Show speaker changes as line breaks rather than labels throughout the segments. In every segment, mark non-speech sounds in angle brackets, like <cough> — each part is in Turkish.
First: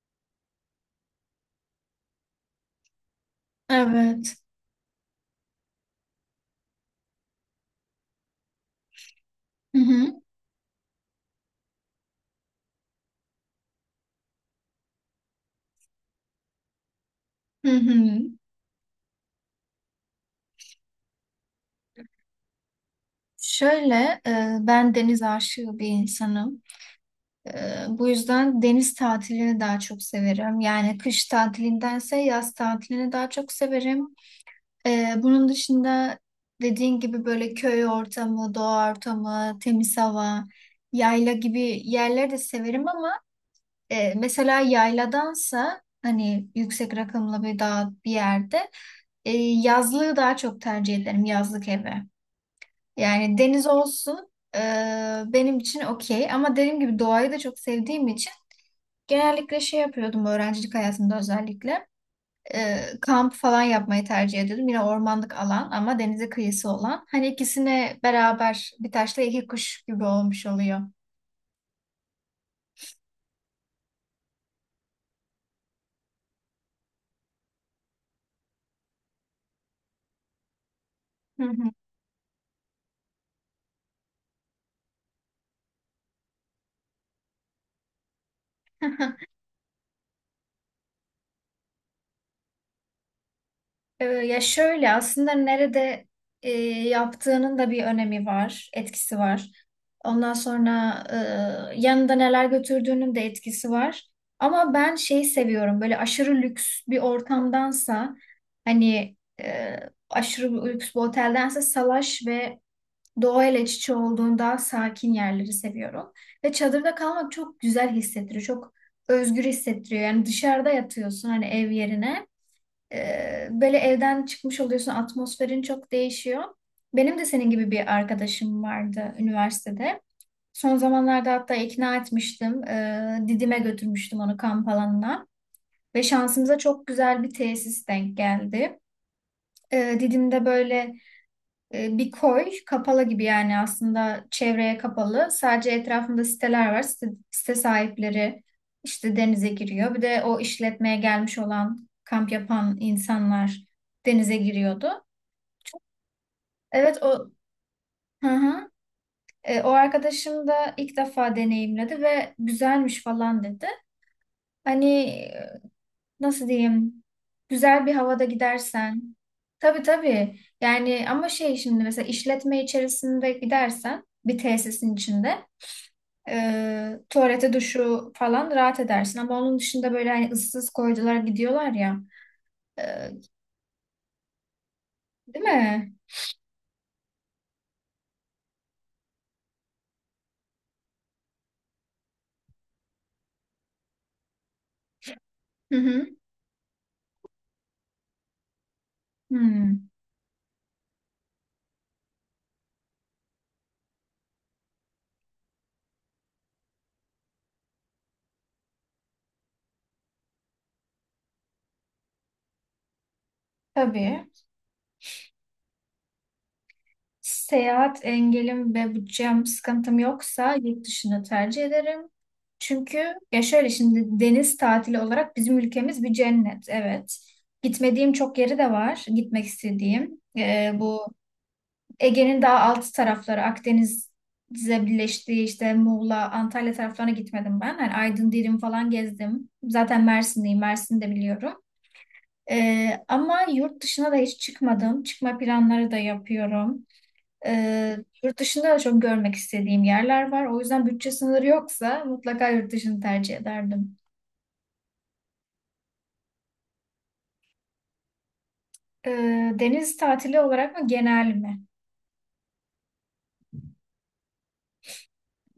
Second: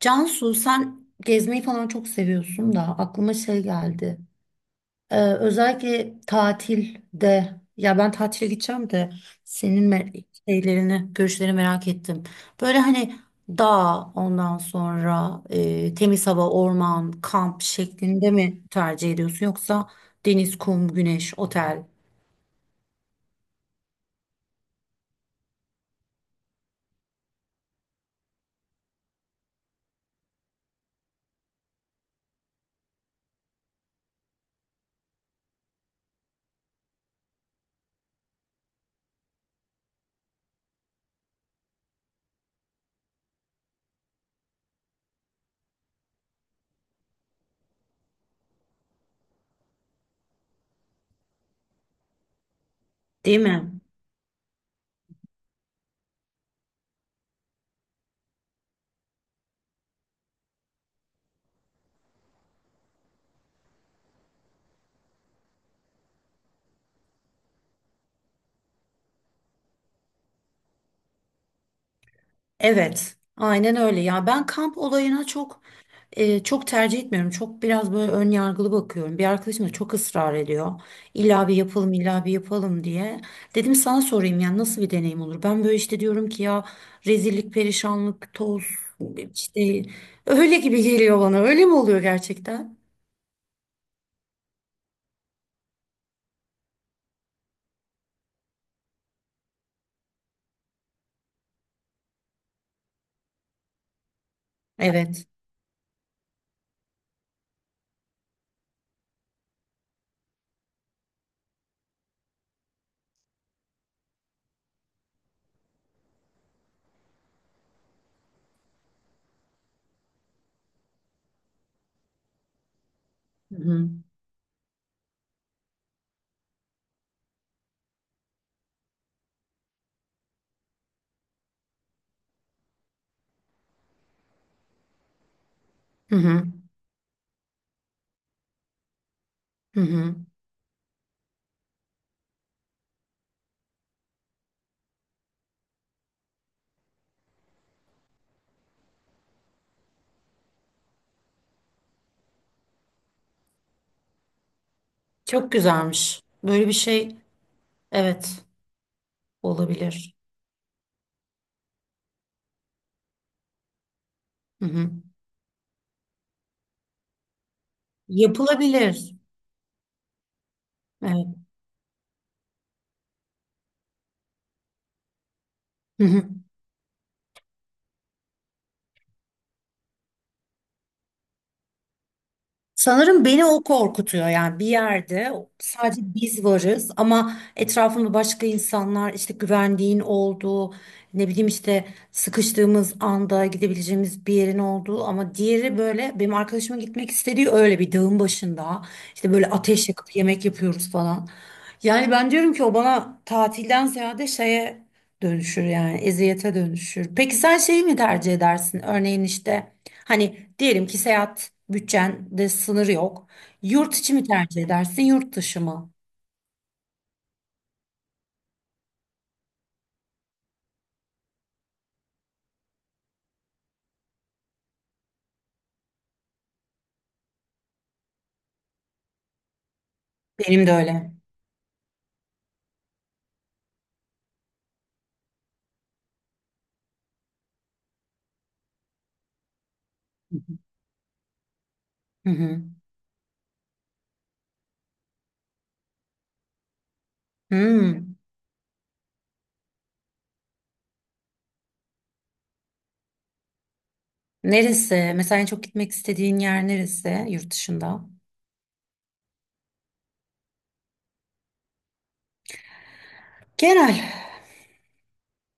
Cansu, sen gezmeyi falan çok seviyorsun da aklıma şey geldi.
Evet.
Özellikle tatilde ya ben tatile gideceğim de
Hı
senin
hı.
me- şeylerini, görüşlerini merak ettim. Böyle hani dağ, ondan sonra temiz hava, orman, kamp
Hı hı.
şeklinde mi tercih ediyorsun, yoksa deniz, kum, güneş, otel
Şöyle, ben deniz aşığı bir insanım. Bu yüzden deniz tatilini daha çok severim. Yani kış tatilindense yaz tatilini daha çok severim. Bunun dışında dediğin gibi böyle köy ortamı, doğa ortamı, temiz hava, yayla gibi yerleri de severim ama mesela yayladansa hani yüksek rakımlı bir dağ bir yerde yazlığı daha çok tercih ederim, yazlık evi. Yani
değil
deniz
mi?
olsun benim için okey ama dediğim gibi doğayı da çok sevdiğim için genellikle şey yapıyordum öğrencilik hayatımda özellikle kamp falan yapmayı tercih ediyordum. Yine ormanlık alan ama denize kıyısı olan. Hani ikisine beraber bir taşla iki kuş gibi olmuş oluyor.
Evet, aynen öyle ya, ben kamp olayına çok tercih etmiyorum. Çok biraz böyle ön yargılı bakıyorum. Bir arkadaşım da çok ısrar ediyor.
Hı
İlla bir
hı.
yapalım, illa bir yapalım diye. Dedim sana sorayım, yani nasıl bir deneyim olur? Ben böyle işte diyorum ki ya, rezillik, perişanlık, toz
<laughs>
işte, öyle gibi geliyor bana. Öyle mi oluyor gerçekten?
Ya şöyle aslında nerede e, yaptığının da bir önemi var, etkisi var. Ondan sonra yanında neler götürdüğünün de etkisi var. Ama ben şeyi
Evet.
seviyorum böyle aşırı lüks bir ortamdansa hani aşırı bir lüks bir oteldense salaş ve doğayla iç içe olduğun daha sakin yerleri seviyorum. Ve çadırda kalmak çok güzel hissettiriyor, çok özgür hissettiriyor. Yani dışarıda yatıyorsun hani ev yerine.
Hı
Böyle
hı.
evden çıkmış oluyorsun, atmosferin çok değişiyor. Benim de senin gibi bir arkadaşım vardı üniversitede. Son zamanlarda hatta ikna etmiştim. Didim'e götürmüştüm onu kamp alanına. Ve
Hı hı.
şansımıza çok güzel bir tesis denk geldi.
Hı hı.
Didim'de böyle bir koy kapalı gibi yani aslında çevreye kapalı. Sadece etrafında siteler var. Site sahipleri işte denize giriyor. Bir de o işletmeye gelmiş olan kamp yapan insanlar denize giriyordu.
Çok güzelmiş. Böyle bir
Evet
şey
o, hı
evet
hı. O
olabilir.
arkadaşım da ilk defa deneyimledi ve güzelmiş falan dedi.
Hı
Hani
hı.
nasıl diyeyim? Güzel bir havada gidersen.
Yapılabilir.
Tabii tabii. Yani ama
Evet.
şey şimdi mesela işletme içerisinde gidersen bir tesisin içinde
<laughs>
tuvalete duşu falan rahat edersin. Ama onun dışında böyle hani ıssız koydular gidiyorlar ya. E,
Sanırım beni o korkutuyor, yani bir yerde
Değil mi?
sadece biz varız ama etrafımda başka insanlar, işte güvendiğin olduğu, ne bileyim işte sıkıştığımız anda gidebileceğimiz bir yerin olduğu, ama
Hı
diğeri
hı.
böyle benim arkadaşımın gitmek istediği, öyle bir dağın başında işte böyle ateş
Hmm,
yakıp yemek yapıyoruz falan. Yani ben diyorum ki o bana tatilden ziyade şeye dönüşür yani, eziyete dönüşür. Peki sen şeyi mi tercih edersin? Örneğin işte hani diyelim ki seyahat bütçende sınır yok. Yurt içi mi
tabii.
tercih edersin, yurt dışı mı?
Seyahat engelim ve bütçem sıkıntım yoksa yurt dışını tercih ederim. Çünkü ya şöyle şimdi deniz tatili olarak bizim ülkemiz bir cennet. Evet. Gitmediğim çok yeri de var. Gitmek istediğim.
Benim de
Bu
öyle.
Ege'nin daha alt tarafları Akdeniz'e birleştiği işte Muğla, Antalya taraflarına gitmedim ben. Hani Aydın, Dirim falan gezdim. Zaten
Hı
Mersin'deyim, Mersin'i de biliyorum.
Hı hı.
Ama yurt dışına da hiç çıkmadım. Çıkma planları da yapıyorum. Ee,
Hmm.
Yurt dışında da çok görmek istediğim yerler var. O yüzden bütçe sınırı yoksa mutlaka yurt dışını tercih ederdim.
Neresi? Mesela en çok gitmek istediğin yer neresi yurt dışında?
Deniz tatili olarak mı genel mi?
Genel.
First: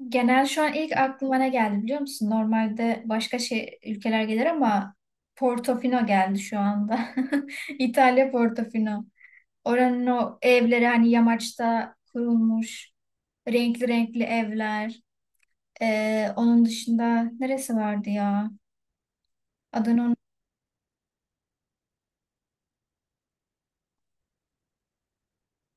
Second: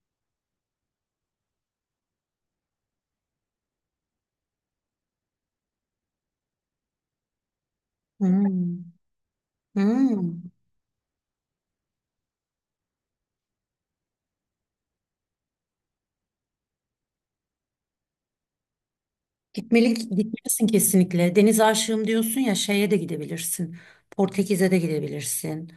Genel şu an ilk aklıma ne geldi biliyor musun? Normalde başka şey ülkeler gelir ama Portofino geldi şu anda. <laughs> İtalya
Hmm.
Portofino. Oranın o
Hmm.
evleri hani yamaçta kurulmuş renkli renkli evler. Onun dışında neresi vardı ya?
Gitmeli,
Adını unut-
gitmelisin kesinlikle. Deniz aşığım diyorsun ya, şeye de gidebilirsin. Portekiz'e de gidebilirsin.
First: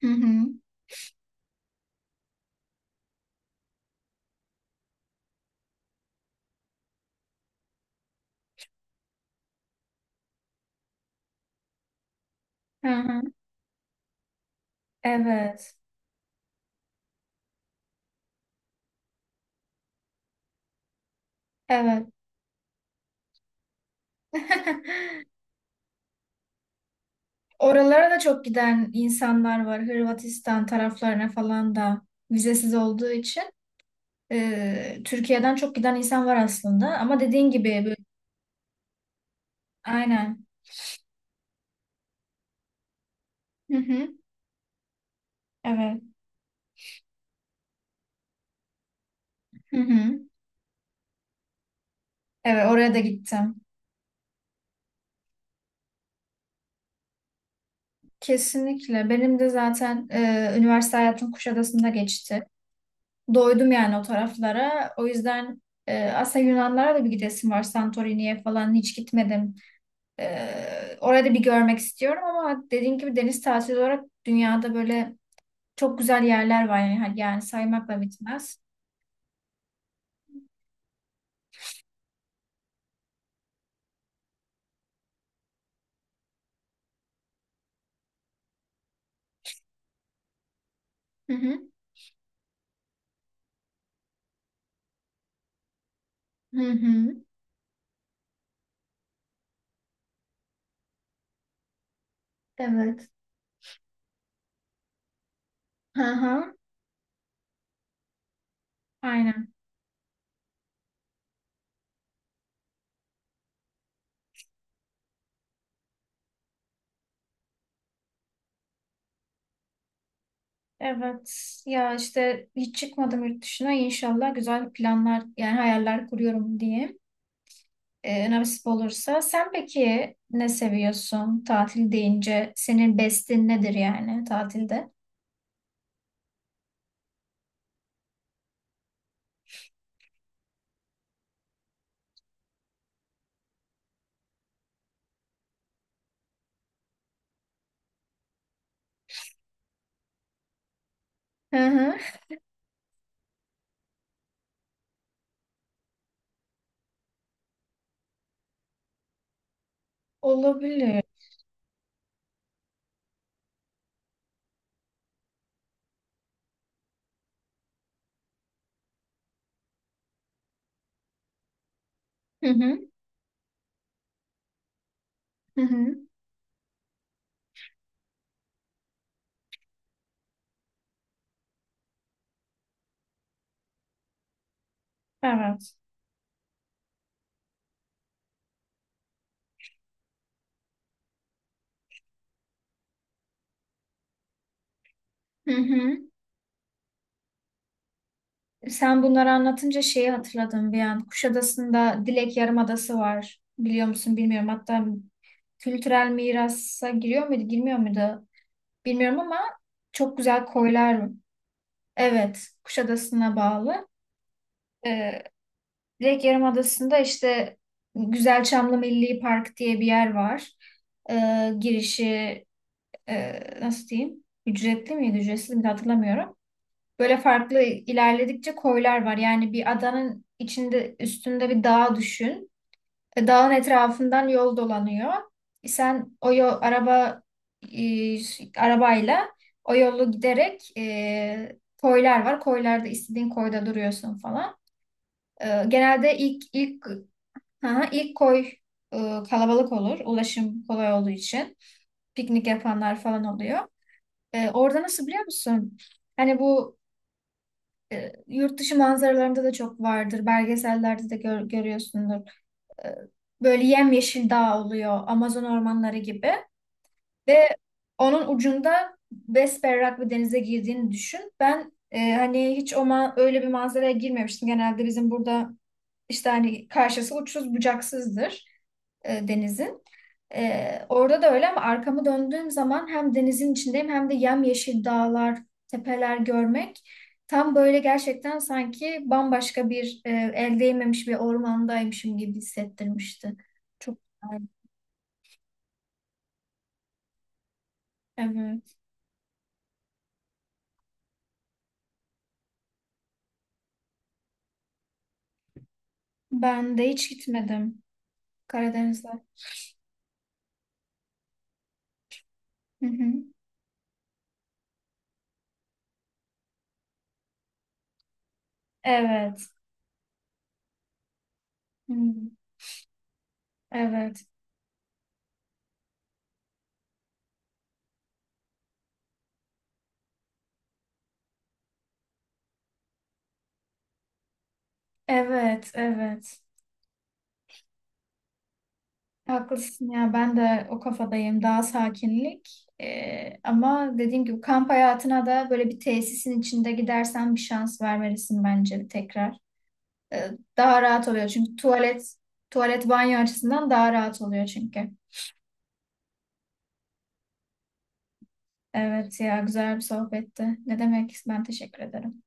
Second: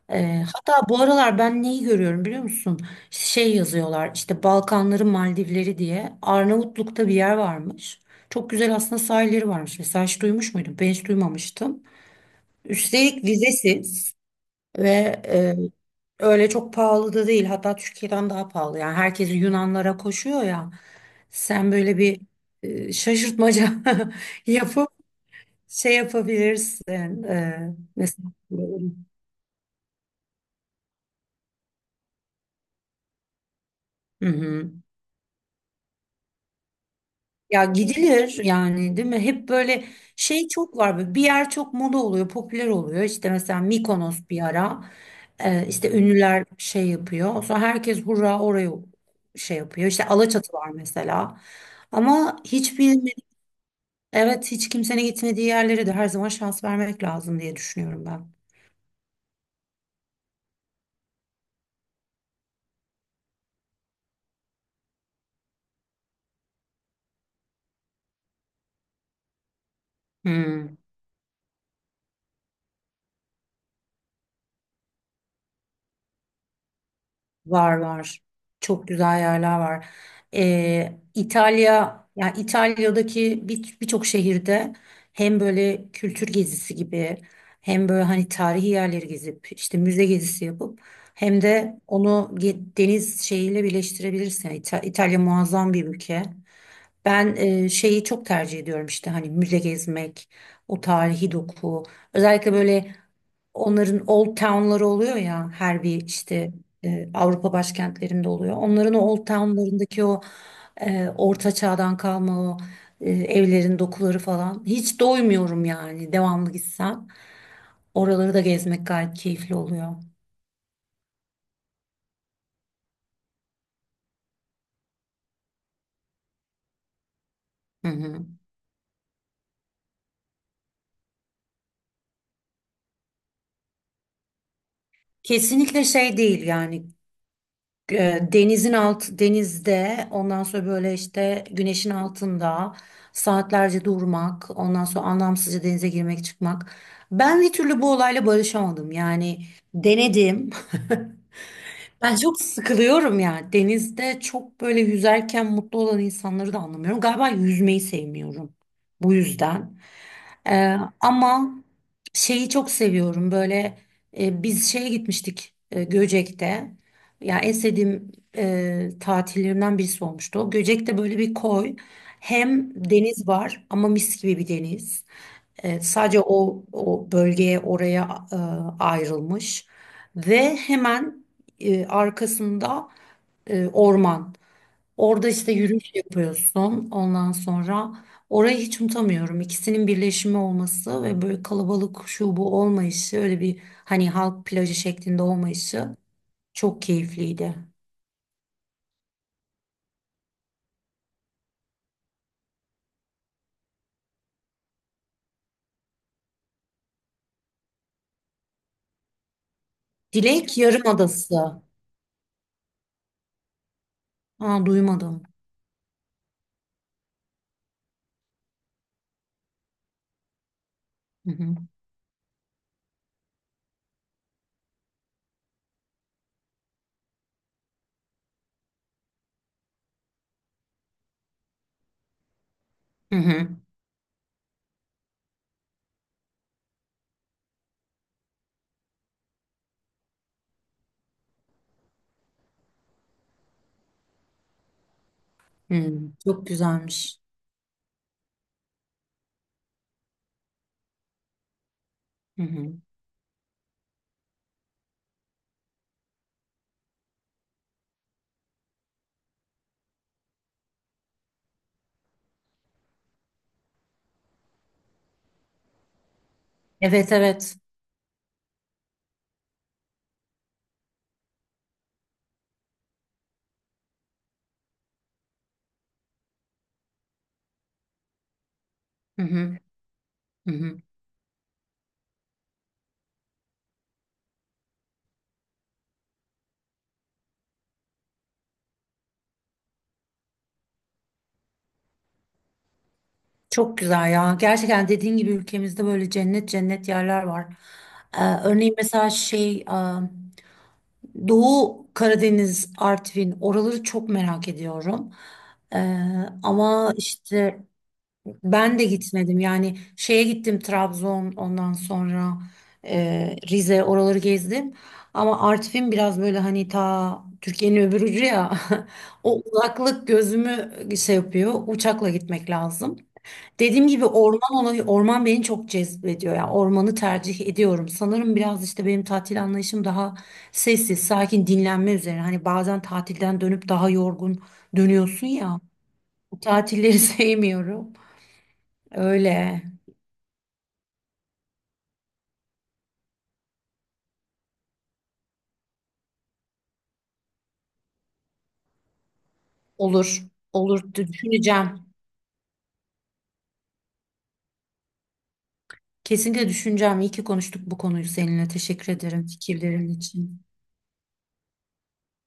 Hı hı.
Hatta bu aralar ben neyi görüyorum biliyor musun? Şey yazıyorlar işte, Balkanların Maldivleri diye. Arnavutluk'ta bir yer varmış. Çok güzel aslında sahilleri varmış. Mesela hiç duymuş muydun? Ben hiç duymamıştım.
Hı hı.
Üstelik vizesiz ve
Evet.
öyle çok pahalı da değil. Hatta Türkiye'den daha pahalı. Yani herkes Yunanlara koşuyor ya. Sen böyle
Evet.
bir şaşırtmaca <laughs> yapıp
<laughs>
şey yapabilirsin. E,
Oralara da
mesela.
çok giden insanlar var. Hırvatistan taraflarına falan da vizesiz olduğu için.
Hı hı.
Türkiye'den çok giden insan var aslında ama dediğin
Ya
gibi böyle,
gidilir yani, değil mi? Hep böyle
aynen.
şey çok var. Böyle bir yer çok moda oluyor, popüler oluyor. İşte mesela
Hı hı.
Mikonos bir ara işte
Evet.
ünlüler şey yapıyor. Sonra herkes hurra oraya şey
Hı
yapıyor. İşte
hı.
Alaçatı var mesela. Ama
Evet,
hiç
oraya da
bilmedi,
gittim.
evet, hiç kimsenin gitmediği yerlere de her zaman şans vermek lazım diye düşünüyorum ben.
Kesinlikle. Benim de zaten üniversite hayatım Kuşadası'nda geçti. Doydum yani o taraflara. O yüzden aslında Yunanlara da bir gidesim var. Santorini'ye falan hiç gitmedim.
Hmm.
Orayı da bir görmek istiyorum ama dediğin gibi deniz tatili olarak dünyada böyle çok güzel yerler var yani. Hani yani
Var
saymakla
var.
bitmez.
Çok güzel yerler var. İtalya, yani İtalya'daki birçok şehirde hem böyle kültür gezisi gibi, hem böyle hani tarihi yerleri gezip işte müze gezisi yapıp,
Hı
hem
hı.
de onu deniz şeyiyle birleştirebilirsin. Yani İtalya muazzam bir ülke.
Hı hı.
Ben şeyi çok tercih ediyorum, işte hani müze gezmek, o tarihi doku. Özellikle böyle
Evet.
onların old town'ları oluyor ya, her
Hı
bir işte
hı,
Avrupa başkentlerinde oluyor. Onların o old
aynen.
town'larındaki o orta çağdan kalma o evlerin dokuları falan. Hiç doymuyorum yani, devamlı gitsem. Oraları da gezmek gayet keyifli oluyor.
Evet. Ya işte hiç çıkmadım yurt dışına. İnşallah güzel planlar yani hayaller kuruyorum diye.
Hı hı.
Nasip olursa. Sen peki ne seviyorsun tatil deyince? Senin bestin nedir yani tatilde?
Kesinlikle şey değil yani, denizin alt denizde, ondan sonra böyle işte güneşin altında saatlerce durmak, ondan sonra anlamsızca denize girmek çıkmak, ben bir türlü bu olayla barışamadım yani. Denedim. <laughs>
Hı hı.
Ben çok sıkılıyorum ya. Denizde çok böyle yüzerken mutlu olan insanları da anlamıyorum. Galiba yüzmeyi sevmiyorum bu yüzden.
Olabilir.
Ama şeyi çok seviyorum. Böyle biz şeye gitmiştik, Göcek'te. Ya en sevdiğim tatillerimden birisi olmuştu. O Göcek'te böyle bir koy.
Hı
Hem
hı.
deniz var ama mis gibi bir deniz.
Hı
E,
hı.
sadece o bölgeye oraya ayrılmış ve hemen arkasında orman. Orada işte
Evet.
yürüyüş yapıyorsun. Ondan sonra orayı hiç unutamıyorum. İkisinin birleşimi olması ve böyle kalabalık şu bu olmayışı, öyle bir hani halk plajı şeklinde
Hı hı.
olmayışı çok keyifliydi.
Sen bunları anlatınca şeyi hatırladım bir an. Kuşadası'nda Dilek Yarımadası var. Biliyor musun bilmiyorum. Hatta kültürel mirasa giriyor muydu, girmiyor muydu? Bilmiyorum ama çok güzel
Dilek
koylar mı?
Yarımadası.
Evet, Kuşadası'na bağlı.
Aa, duymadım.
Ee, Direkt Yarımadası'nda işte Güzelçamlı Milli Park diye bir yer var.
Hı hı.
Girişi nasıl diyeyim? Ücretli miydi, ücretsiz miydi hatırlamıyorum. Böyle farklı ilerledikçe koylar var. Yani bir adanın içinde üstünde bir dağ düşün.
Hı hı.
Dağın etrafından yol dolanıyor. Sen o yol araba e, arabayla o yolu giderek koylar var. Koylarda istediğin koyda duruyorsun falan.
Hı.
Genelde ilk
Çok
ilk
güzelmiş.
ha, ilk koy e, kalabalık olur. Ulaşım kolay olduğu için
Hı
piknik
hı.
yapanlar falan oluyor. Orada nasıl biliyor musun? Hani bu yurt dışı manzaralarında da çok vardır. Belgesellerde de gör, görüyorsundur. e, Böyle yemyeşil dağ oluyor Amazon ormanları gibi
Evet
ve
evet.
onun ucunda besberrak bir denize girdiğini düşün. Ben hani hiç o ma- öyle bir manzaraya girmemiştim. Genelde bizim burada işte hani karşısı uçsuz bucaksızdır
Hı hı.
denizin.
Hı hı.
Orada da öyle ama arkamı döndüğüm zaman hem denizin içindeyim hem de yemyeşil dağlar, tepeler görmek tam böyle gerçekten sanki bambaşka bir el değmemiş bir ormandaymışım gibi hissettirmişti.
Çok
Çok
güzel ya.
güzel.
Gerçekten dediğin gibi ülkemizde böyle cennet cennet yerler var. Ee, Örneğin
Evet.
mesela şey, Doğu Karadeniz, Artvin oraları çok merak ediyorum. Ee,
Ben de
Ama
hiç
işte
gitmedim
ben de
Karadeniz'e.
gitmedim. Yani şeye gittim, Trabzon, ondan sonra
Hı hı.
Rize oraları gezdim. Ama Artvin biraz böyle hani ta Türkiye'nin öbür ucu ya. <laughs> O
Evet.
uzaklık gözümü şey yapıyor.
Hı.
Uçakla gitmek lazım. Dediğim gibi,
Evet.
orman olayı, orman beni çok cezbediyor. Yani ormanı tercih ediyorum. Sanırım biraz işte benim tatil anlayışım daha sessiz, sakin, dinlenme üzerine. Hani bazen tatilden dönüp daha yorgun dönüyorsun ya.
Evet.
Bu
Evet.
tatilleri <laughs> sevmiyorum. Öyle.
Haklısın ya ben de o kafadayım daha sakinlik. Ama dediğim gibi kamp hayatına da böyle bir tesisin içinde gidersen bir şans vermelisin bence tekrar.
Olur.
Ee,
Olur.
Daha rahat oluyor çünkü
Düşüneceğim.
tuvalet banyo açısından daha rahat oluyor çünkü.
Kesinlikle düşüneceğim. İyi ki konuştuk bu konuyu seninle. Teşekkür
Evet
ederim
ya, güzel bir
fikirlerin için.
sohbetti. Ne demek, ben teşekkür ederim.